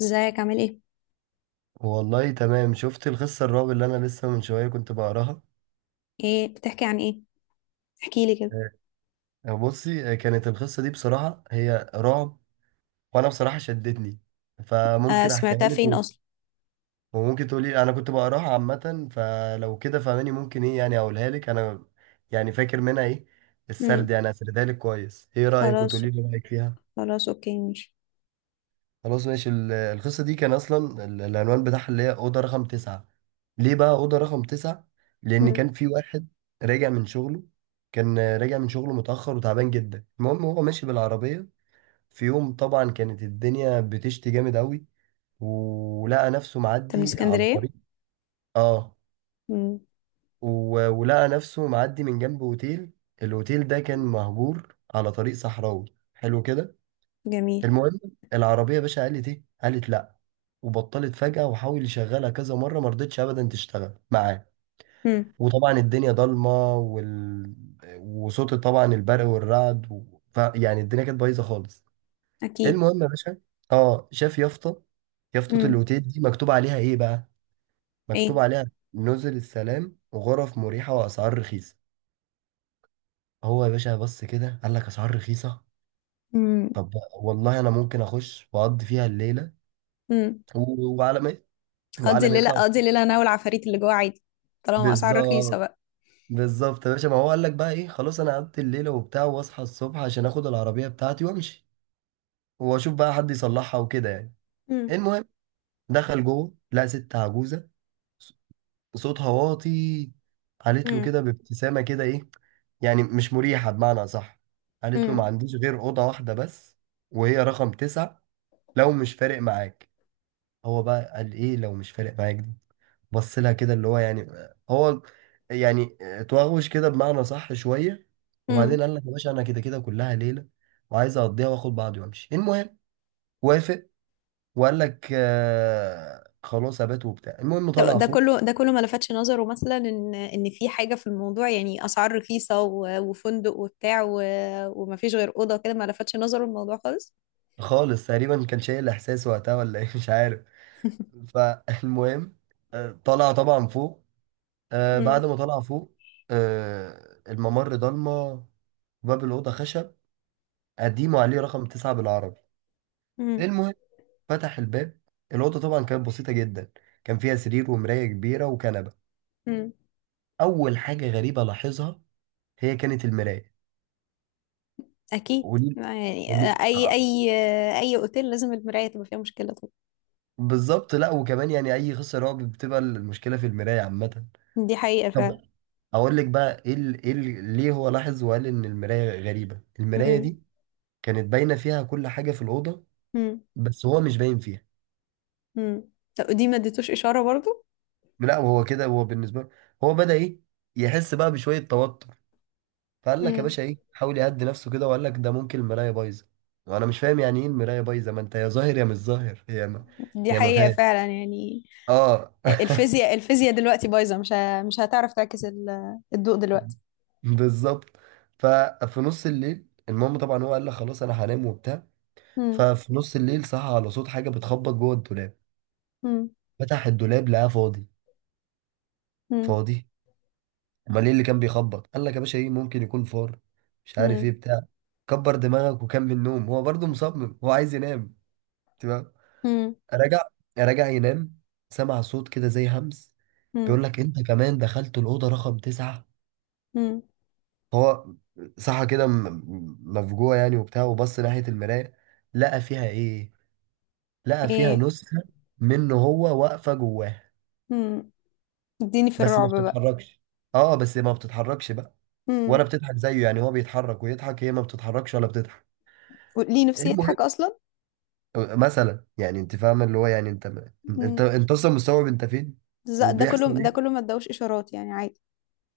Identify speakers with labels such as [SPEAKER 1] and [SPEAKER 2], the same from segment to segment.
[SPEAKER 1] ازيك؟ عامل ايه؟
[SPEAKER 2] والله تمام، شفت القصة الرعب اللي أنا لسه من شوية كنت بقراها.
[SPEAKER 1] ايه بتحكي عن ايه؟ احكي لي كده.
[SPEAKER 2] آه، بصي، كانت القصة دي بصراحة هي رعب. وأنا بصراحة شدتني،
[SPEAKER 1] آه،
[SPEAKER 2] فممكن أحكيها
[SPEAKER 1] سمعتها
[SPEAKER 2] لك
[SPEAKER 1] فين اصلا؟
[SPEAKER 2] وممكن تقولي أنا كنت بقراها عامة، فلو كده فهماني ممكن إيه يعني أقولها لك أنا. يعني فاكر منها إيه؟ السرد
[SPEAKER 1] امم.
[SPEAKER 2] يعني هسردها لك كويس، إيه رأيك؟
[SPEAKER 1] خلاص.
[SPEAKER 2] وتقولي لي رأيك فيها.
[SPEAKER 1] خلاص اوكي ماشي.
[SPEAKER 2] خلاص ماشي، القصة دي كان أصلا العنوان بتاعها اللي هي أوضة رقم تسعة. ليه بقى أوضة رقم تسعة؟
[SPEAKER 1] امم.
[SPEAKER 2] لأن
[SPEAKER 1] انت
[SPEAKER 2] كان في واحد راجع من شغله كان راجع من شغله متأخر وتعبان جدا. المهم، هو ماشي بالعربية، في يوم طبعا كانت الدنيا بتشتي جامد أوي، ولقى نفسه
[SPEAKER 1] من
[SPEAKER 2] معدي على طريق،
[SPEAKER 1] اسكندريه؟
[SPEAKER 2] آه
[SPEAKER 1] امم.
[SPEAKER 2] ولقى نفسه معدي من جنب أوتيل. الأوتيل ده كان مهجور على طريق صحراوي. حلو كده.
[SPEAKER 1] جميل.
[SPEAKER 2] المهم، العربية يا باشا قالت ايه؟ قالت لا، وبطلت فجأة، وحاول يشغلها كذا مرة ما رضتش ابدا تشتغل معاه.
[SPEAKER 1] امم.
[SPEAKER 2] وطبعا الدنيا ضلمة، وصوت طبعا البرق والرعد، يعني الدنيا كانت بايظة خالص.
[SPEAKER 1] اكيد.
[SPEAKER 2] المهم يا باشا، اه شاف يافطة
[SPEAKER 1] امم.
[SPEAKER 2] الاوتيل دي مكتوب عليها ايه بقى؟ مكتوب
[SPEAKER 1] ايه؟
[SPEAKER 2] عليها نزل السلام وغرف مريحة واسعار رخيصة. هو يا باشا بص كده، قال لك اسعار رخيصة.
[SPEAKER 1] امم.
[SPEAKER 2] طب، والله انا ممكن اخش واقضي فيها الليلة،
[SPEAKER 1] امم.
[SPEAKER 2] و... وعلى ما
[SPEAKER 1] اقضي
[SPEAKER 2] وعلى ما
[SPEAKER 1] الليله،
[SPEAKER 2] يطلع.
[SPEAKER 1] اقضي الليله انا والعفاريت اللي جوه عادي، طالما اسعار رخيصه
[SPEAKER 2] بالظبط.
[SPEAKER 1] بقى.
[SPEAKER 2] بالظبط يا باشا، ما هو قال لك بقى ايه، خلاص انا قعدت الليله وبتاع، واصحى الصبح عشان اخد العربيه بتاعتي وامشي، واشوف بقى حد يصلحها وكده يعني.
[SPEAKER 1] امم.
[SPEAKER 2] المهم، دخل جوه لقى ست عجوزه، ص- صوتها واطي. قالت له
[SPEAKER 1] امم.
[SPEAKER 2] كده بابتسامه كده ايه، يعني مش مريحه بمعنى صح. قالت له ما
[SPEAKER 1] امم.
[SPEAKER 2] عنديش غير اوضه واحده بس، وهي رقم تسعة، لو مش فارق معاك. هو بقى قال ايه لو مش فارق معاك دي، بص لها كده اللي هو يعني، هو يعني توغوش كده بمعنى صح شويه. وبعدين
[SPEAKER 1] امم.
[SPEAKER 2] قال لك يا باشا، انا كده كده كلها ليله وعايز اقضيها واخد بعضي وامشي. المهم، وافق وقال لك آه خلاص ابات وبتاع. المهم، طلع
[SPEAKER 1] طب ده
[SPEAKER 2] فوق.
[SPEAKER 1] كله ده كله ما لفتش نظره، مثلا ان في حاجه في الموضوع، يعني اسعار رخيصه وفندق وبتاع ومفيش غير اوضه كده، ما لفتش نظره الموضوع خالص؟
[SPEAKER 2] خالص تقريبا، كان شايل احساس وقتها ولا ايه مش عارف. فالمهم، طلع طبعا فوق.
[SPEAKER 1] مم.
[SPEAKER 2] بعد ما طلع فوق، الممر ضلمه. باب الاوضه خشب قديمه، عليه رقم تسعة بالعربي.
[SPEAKER 1] امم.
[SPEAKER 2] المهم، فتح الباب. الأوضة طبعا كانت بسيطة جدا، كان فيها سرير ومراية كبيرة وكنبة.
[SPEAKER 1] امم.
[SPEAKER 2] أول حاجة غريبة لاحظها هي كانت المراية.
[SPEAKER 1] اكيد.
[SPEAKER 2] قولي.
[SPEAKER 1] يعني
[SPEAKER 2] قولي،
[SPEAKER 1] اي
[SPEAKER 2] آه،
[SPEAKER 1] اي اي اوتيل لازم المرايه تبقى فيها مشكله طبعا.
[SPEAKER 2] بالظبط. لا وكمان يعني أي قصة رعب بتبقى المشكلة في المراية عامة.
[SPEAKER 1] دي حقيقه
[SPEAKER 2] طب،
[SPEAKER 1] فعلا.
[SPEAKER 2] أقول لك بقى إيه ليه هو لاحظ وقال إن المراية غريبة. المراية
[SPEAKER 1] امم.
[SPEAKER 2] دي كانت باينة فيها كل حاجة في الأوضة،
[SPEAKER 1] امم.
[SPEAKER 2] بس هو مش باين فيها.
[SPEAKER 1] امم. طب دي ما اديتوش اشاره برضو؟
[SPEAKER 2] لا وهو كده، هو بالنسبة له، هو بدأ إيه، يحس بقى بشوية توتر. فقال لك يا
[SPEAKER 1] امم.
[SPEAKER 2] باشا ايه، حاول يهدي نفسه كده وقال لك ده ممكن المرايه بايظه. وانا مش فاهم يعني ايه المرايه بايظه، ما انت يا ظاهر يا مش ظاهر.
[SPEAKER 1] دي
[SPEAKER 2] هي ما
[SPEAKER 1] حقيقه
[SPEAKER 2] فاهم.
[SPEAKER 1] فعلا، يعني
[SPEAKER 2] اه
[SPEAKER 1] الفيزياء دلوقتي بايظه، مش هتعرف تعكس الضوء دلوقتي.
[SPEAKER 2] بالظبط. ففي نص الليل، المهم طبعا هو قال لك خلاص انا هنام وبتاع.
[SPEAKER 1] امم.
[SPEAKER 2] ففي نص الليل صحى على صوت حاجه بتخبط جوه الدولاب.
[SPEAKER 1] امم.
[SPEAKER 2] فتح الدولاب لقاه فاضي.
[SPEAKER 1] امم.
[SPEAKER 2] فاضي، امال ايه اللي كان بيخبط؟ قال لك يا باشا ايه، ممكن يكون فار، مش عارف ايه
[SPEAKER 1] امم.
[SPEAKER 2] بتاع. كبر دماغك وكمل نوم. هو برضه مصمم، هو عايز ينام.
[SPEAKER 1] امم.
[SPEAKER 2] راجع راجع ينام. سمع صوت كده زي همس، بيقول
[SPEAKER 1] امم.
[SPEAKER 2] لك انت كمان دخلت الأوضة رقم تسعة.
[SPEAKER 1] امم.
[SPEAKER 2] هو صحى كده مفجوع يعني وبتاع، وبص ناحية المراية. لقى فيها ايه؟ لقى فيها
[SPEAKER 1] ايه؟
[SPEAKER 2] نسخة منه هو واقفة جواه.
[SPEAKER 1] امم. اديني في
[SPEAKER 2] بس ما
[SPEAKER 1] الرعب بقى.
[SPEAKER 2] بتتحركش. اه بس ما بتتحركش بقى،
[SPEAKER 1] امم.
[SPEAKER 2] ولا بتضحك زيه. يعني هو بيتحرك ويضحك، هي ما بتتحركش ولا بتضحك.
[SPEAKER 1] ليه؟ نفسي
[SPEAKER 2] المهم،
[SPEAKER 1] يضحك اصلا.
[SPEAKER 2] مثلا يعني انت فاهم اللي هو يعني
[SPEAKER 1] امم.
[SPEAKER 2] انت اصلا مستوعب انت فين
[SPEAKER 1] ده كله
[SPEAKER 2] وبيحصل
[SPEAKER 1] ده كله
[SPEAKER 2] إيه؟
[SPEAKER 1] ما ادوش اشارات يعني؟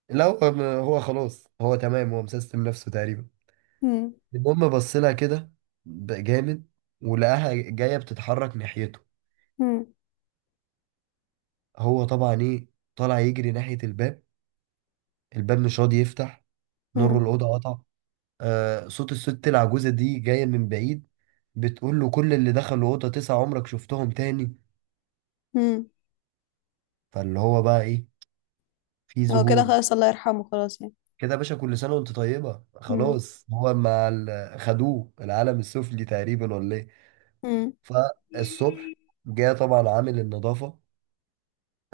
[SPEAKER 2] لا هو هو خلاص، هو تمام، هو مسيستم نفسه تقريبا.
[SPEAKER 1] عادي.
[SPEAKER 2] المهم، بص لها كده جامد، ولقاها جايه بتتحرك ناحيته.
[SPEAKER 1] مم.
[SPEAKER 2] هو طبعا ايه، طالع يجري ناحيه الباب. الباب مش راضي يفتح. نور
[SPEAKER 1] مم.
[SPEAKER 2] الاوضه قطع. صوت الست العجوزه دي جايه من بعيد، بتقول له كل اللي دخلوا الاوضه تسعه عمرك شفتهم تاني؟
[SPEAKER 1] مم.
[SPEAKER 2] فاللي هو بقى ايه، في
[SPEAKER 1] هو كده
[SPEAKER 2] ذهول.
[SPEAKER 1] خلاص، الله يرحمه خلاص يعني.
[SPEAKER 2] كده يا باشا، كل سنه وانت طيبه،
[SPEAKER 1] مم.
[SPEAKER 2] خلاص. هو مع خدوه العالم السفلي تقريبا ولا ايه؟
[SPEAKER 1] مم.
[SPEAKER 2] فالصبح جه طبعا عامل النظافة،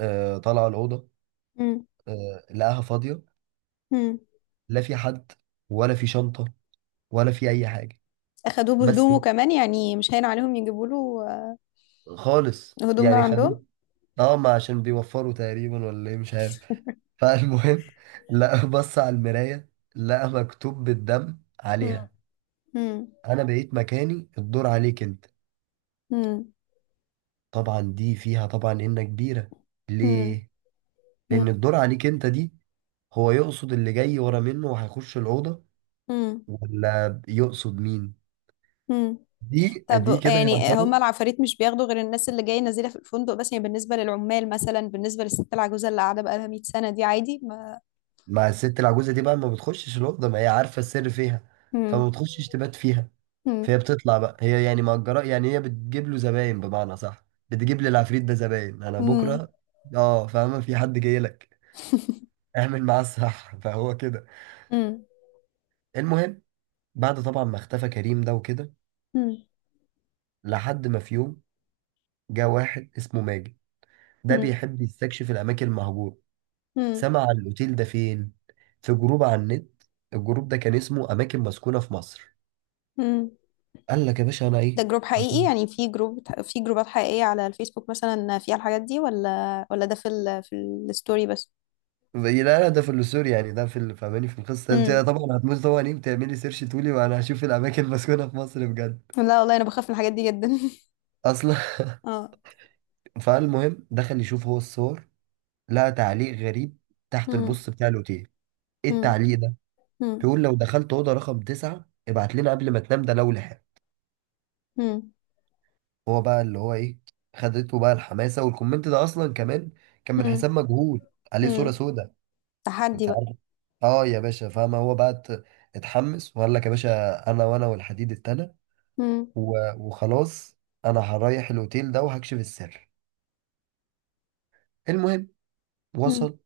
[SPEAKER 2] طلع الأوضة،
[SPEAKER 1] مم.
[SPEAKER 2] لقاها فاضية.
[SPEAKER 1] مم.
[SPEAKER 2] لا في حد، ولا في شنطة، ولا في أي حاجة.
[SPEAKER 1] أخدوه
[SPEAKER 2] بس.
[SPEAKER 1] بهدومه كمان يعني؟ مش هين عليهم يجيبوا له
[SPEAKER 2] خالص
[SPEAKER 1] آه، هدوم من
[SPEAKER 2] يعني خدوه.
[SPEAKER 1] عندهم.
[SPEAKER 2] اه ما عشان بيوفروا تقريبا ولا ايه، مش عارف. فالمهم لقى، بص على المراية، لقى مكتوب بالدم
[SPEAKER 1] مم.
[SPEAKER 2] عليها:
[SPEAKER 1] مم.
[SPEAKER 2] انا بقيت مكاني، الدور عليك انت.
[SPEAKER 1] مم.
[SPEAKER 2] طبعا دي فيها طبعا انك كبيرة.
[SPEAKER 1] مم.
[SPEAKER 2] ليه؟ لان
[SPEAKER 1] مم.
[SPEAKER 2] الدور عليك انت دي، هو يقصد اللي جاي ورا منه وهيخش الأوضة،
[SPEAKER 1] مم.
[SPEAKER 2] ولا يقصد مين؟
[SPEAKER 1] مم.
[SPEAKER 2] دي
[SPEAKER 1] طب
[SPEAKER 2] كده يا
[SPEAKER 1] يعني
[SPEAKER 2] ترى؟
[SPEAKER 1] هما العفاريت مش بياخدوا غير الناس اللي جاية نازلة في الفندق بس؟ يعني بالنسبة للعمال، مثلا بالنسبة للست العجوزة اللي قاعدة بقالها 100 سنة دي عادي ما.
[SPEAKER 2] مع الست العجوزه دي بقى، ما بتخشش الاوضه، ما هي عارفه السر فيها. فما
[SPEAKER 1] مم.
[SPEAKER 2] بتخشش تبات فيها،
[SPEAKER 1] مم.
[SPEAKER 2] فهي بتطلع بقى. هي يعني مأجره يعني، هي بتجيب له زباين بمعنى صح. بتجيب للعفريت ده زباين، انا
[SPEAKER 1] مم.
[SPEAKER 2] بكره. اه فاهمه، في حد جاي لك، اعمل معاه الصح فهو كده.
[SPEAKER 1] مم.
[SPEAKER 2] المهم، بعد طبعا ما اختفى كريم ده وكده،
[SPEAKER 1] مم.
[SPEAKER 2] لحد ما في يوم جه واحد اسمه ماجد. ده بيحب يستكشف الاماكن المهجوره.
[SPEAKER 1] مم.
[SPEAKER 2] سمع عن الأوتيل ده فين؟ في جروب على النت. الجروب ده كان اسمه أماكن مسكونة في مصر.
[SPEAKER 1] مم.
[SPEAKER 2] قال لك يا باشا أنا
[SPEAKER 1] ده
[SPEAKER 2] إيه؟
[SPEAKER 1] جروب
[SPEAKER 2] هشوف.
[SPEAKER 1] حقيقي يعني؟ في جروب، في جروبات حقيقية على الفيسبوك مثلا فيها الحاجات دي ولا ده في ال في الستوري بس؟
[SPEAKER 2] لا لا، ده في السور يعني، ده في فاهماني في القصة. أنت
[SPEAKER 1] امم.
[SPEAKER 2] طبعا هتموت طبعا، إيه بتعملي سيرش تقولي وأنا هشوف الأماكن المسكونة في مصر بجد
[SPEAKER 1] لا والله انا بخاف من الحاجات دي جدا.
[SPEAKER 2] أصلا
[SPEAKER 1] اه.
[SPEAKER 2] فالمهم، دخل يشوف هو الصور، لقى تعليق غريب تحت
[SPEAKER 1] امم.
[SPEAKER 2] البوست بتاع الأوتيل. إيه
[SPEAKER 1] امم.
[SPEAKER 2] التعليق ده؟
[SPEAKER 1] امم.
[SPEAKER 2] بيقول لو دخلت أوضة رقم تسعة ابعت لنا قبل ما تنام، ده لو لحقت.
[SPEAKER 1] امم.
[SPEAKER 2] هو بقى اللي هو ايه، خدته بقى الحماسه. والكومنت ده اصلا كمان كان من
[SPEAKER 1] امم.
[SPEAKER 2] حساب مجهول، عليه صوره
[SPEAKER 1] امم.
[SPEAKER 2] سوداء،
[SPEAKER 1] تحدي
[SPEAKER 2] انت
[SPEAKER 1] بقى.
[SPEAKER 2] عارف. اه يا باشا فاهم، هو بقى اتحمس وقال لك يا باشا انا، والحديد التاني،
[SPEAKER 1] امم.
[SPEAKER 2] وخلاص انا هريح الاوتيل ده وهكشف السر. المهم،
[SPEAKER 1] امم.
[SPEAKER 2] وصل.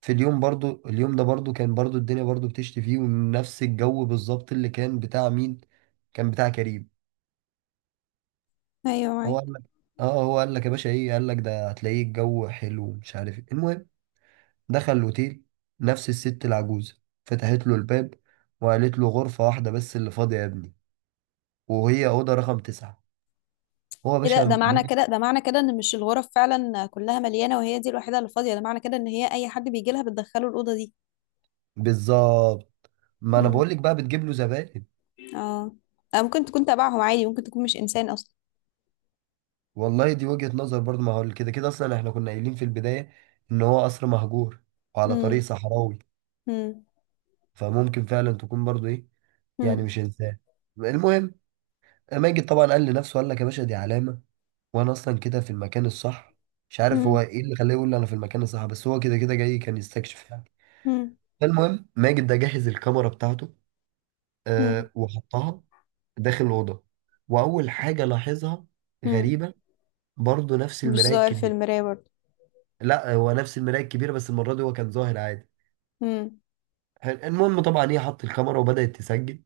[SPEAKER 2] في اليوم برضو، اليوم ده برضو كان برضو الدنيا برضو بتشتي فيه، ونفس الجو بالظبط اللي كان بتاع مين؟ كان بتاع كريم.
[SPEAKER 1] ايوه
[SPEAKER 2] هو
[SPEAKER 1] معاك.
[SPEAKER 2] قال لك، يا باشا ايه، قال لك ده هتلاقيه الجو حلو ومش عارف ايه. المهم، دخل الأوتيل. نفس الست العجوزة فتحت له الباب، وقالت له غرفة واحدة بس اللي فاضية يا ابني، وهي أوضة رقم تسعة. هو يا
[SPEAKER 1] ايه
[SPEAKER 2] باشا
[SPEAKER 1] ده؟ ده معنى
[SPEAKER 2] مالك.
[SPEAKER 1] كده ده معنى كده ان مش الغرف فعلا كلها مليانة وهي دي الوحيدة اللي فاضية؟ ده معنى كده ان هي اي حد بيجي لها بتدخله الأوضة دي.
[SPEAKER 2] بالظبط، ما أنا
[SPEAKER 1] امم.
[SPEAKER 2] بقولك بقى، بتجيب له زباين.
[SPEAKER 1] اه. آه، ممكن تكون تبعهم عادي، ممكن تكون مش انسان اصلا.
[SPEAKER 2] والله دي وجهة نظر برضه، ما هو كده كده أصلا إحنا كنا قايلين في البداية إن هو قصر مهجور، وعلى طريق
[SPEAKER 1] امم.
[SPEAKER 2] صحراوي، فممكن فعلا تكون برضه إيه، يعني
[SPEAKER 1] امم.
[SPEAKER 2] مش إنسان. المهم، ماجد طبعا قال لنفسه، قال لك يا باشا دي علامة، وانا اصلا كده في المكان الصح. مش عارف هو
[SPEAKER 1] امم.
[SPEAKER 2] ايه اللي خلاه يقول لي انا في المكان الصح، بس هو كده كده جاي كان يستكشف يعني. فالمهم، ماجد ده جهز الكاميرا بتاعته.
[SPEAKER 1] مم.
[SPEAKER 2] وحطها داخل الاوضه. واول حاجه لاحظها
[SPEAKER 1] مم.
[SPEAKER 2] غريبه، برضه نفس
[SPEAKER 1] مش
[SPEAKER 2] المرايه
[SPEAKER 1] ظاهر في
[SPEAKER 2] الكبيره.
[SPEAKER 1] المراية برضه؟
[SPEAKER 2] لا، هو نفس المرايه الكبيره، بس المره دي هو كان ظاهر عادي.
[SPEAKER 1] مم.
[SPEAKER 2] حلو. المهم طبعا، هي حط الكاميرا وبدات تسجل.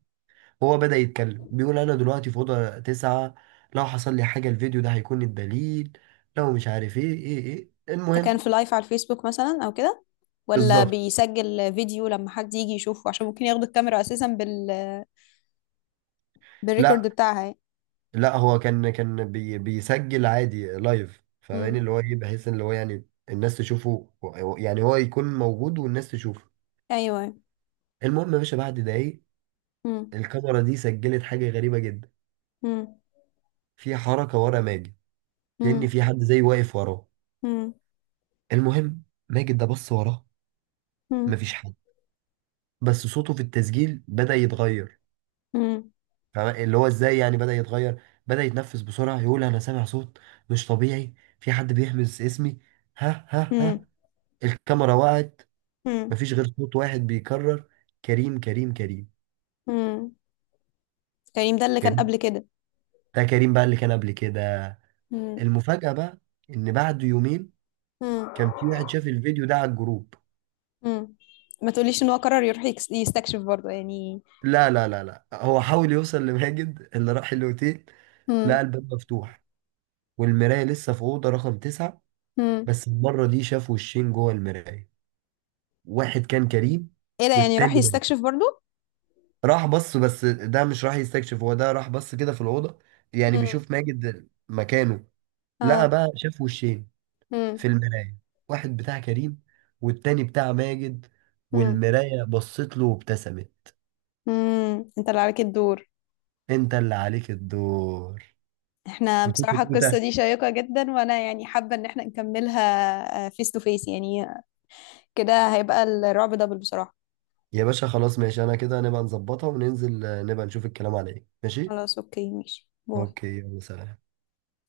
[SPEAKER 2] هو بدا يتكلم، بيقول انا دلوقتي في اوضه تسعة، لو حصل لي حاجه الفيديو ده هيكون الدليل، لو مش عارف ايه
[SPEAKER 1] ده كان
[SPEAKER 2] المهم.
[SPEAKER 1] في لايف على الفيسبوك مثلا او كده، ولا
[SPEAKER 2] بالظبط.
[SPEAKER 1] بيسجل فيديو لما حد يجي يشوفه عشان ممكن ياخدوا الكاميرا اساسا بالريكورد
[SPEAKER 2] لا
[SPEAKER 1] بتاعها يعني.
[SPEAKER 2] لا، هو كان بيسجل عادي لايف، فاهماني
[SPEAKER 1] مم.
[SPEAKER 2] اللي هو ايه، بحيث ان اللي هو يعني الناس تشوفه، يعني هو يكون موجود والناس تشوفه.
[SPEAKER 1] ايوه.
[SPEAKER 2] المهم يا باشا بعد دقايق،
[SPEAKER 1] مم.
[SPEAKER 2] الكاميرا دي سجلت حاجة غريبة جدا.
[SPEAKER 1] مم.
[SPEAKER 2] في حركة ورا ماجد، كأن
[SPEAKER 1] مم.
[SPEAKER 2] في حد زي واقف وراه.
[SPEAKER 1] مم.
[SPEAKER 2] المهم، ماجد ده بص وراه،
[SPEAKER 1] مم.
[SPEAKER 2] مفيش حد. بس صوته في التسجيل بدأ يتغير.
[SPEAKER 1] مم.
[SPEAKER 2] فاهمة؟ اللي هو ازاي يعني، بدأ يتغير، بدأ يتنفس بسرعة، يقول انا سامع صوت مش طبيعي، في حد بيهمس اسمي، ها ها
[SPEAKER 1] مم.
[SPEAKER 2] ها. الكاميرا وقعت،
[SPEAKER 1] مم.
[SPEAKER 2] مفيش غير صوت واحد بيكرر: كريم، كريم، كريم.
[SPEAKER 1] مم. كريم ده اللي كان
[SPEAKER 2] كريم
[SPEAKER 1] قبل كده؟
[SPEAKER 2] ده كريم بقى اللي كان قبل كده.
[SPEAKER 1] مم.
[SPEAKER 2] المفاجأة بقى، إن بعد يومين
[SPEAKER 1] مم.
[SPEAKER 2] كان في واحد شاف الفيديو ده على الجروب.
[SPEAKER 1] مم. ما تقوليش ان هو قرر يروح يستكشف برضه يعني.
[SPEAKER 2] لا لا لا لا، هو حاول يوصل لماجد اللي راح الأوتيل.
[SPEAKER 1] مم.
[SPEAKER 2] لقى الباب مفتوح، والمراية لسه في أوضة رقم تسعة.
[SPEAKER 1] مم.
[SPEAKER 2] بس المرة دي شاف وشين جوه المراية، واحد كان كريم
[SPEAKER 1] ايه ده، يعني
[SPEAKER 2] والتاني
[SPEAKER 1] راح
[SPEAKER 2] ماجد.
[SPEAKER 1] يستكشف برضه؟
[SPEAKER 2] راح بص، بس ده مش راح يستكشف، هو ده راح بص كده في الأوضة، يعني
[SPEAKER 1] مم.
[SPEAKER 2] بيشوف ماجد مكانه. لقى
[SPEAKER 1] اه.
[SPEAKER 2] بقى شاف وشين في
[SPEAKER 1] مم.
[SPEAKER 2] المراية، واحد بتاع كريم والتاني بتاع ماجد.
[SPEAKER 1] مم.
[SPEAKER 2] والمراية بصت له وابتسمت:
[SPEAKER 1] امم، انت اللي عليك الدور.
[SPEAKER 2] انت اللي عليك الدور.
[SPEAKER 1] احنا
[SPEAKER 2] وتوتو
[SPEAKER 1] بصراحة القصة
[SPEAKER 2] توتة.
[SPEAKER 1] دي شيقة جدا، وانا يعني حابة ان احنا نكملها فيس تو فيس يعني. كده هيبقى الرعب دبل بصراحة.
[SPEAKER 2] يا باشا خلاص ماشي، انا كده نبقى نظبطها وننزل، نبقى نشوف الكلام على ايه، ماشي.
[SPEAKER 1] خلاص اوكي ماشي، باي.
[SPEAKER 2] اوكي يلا سلام.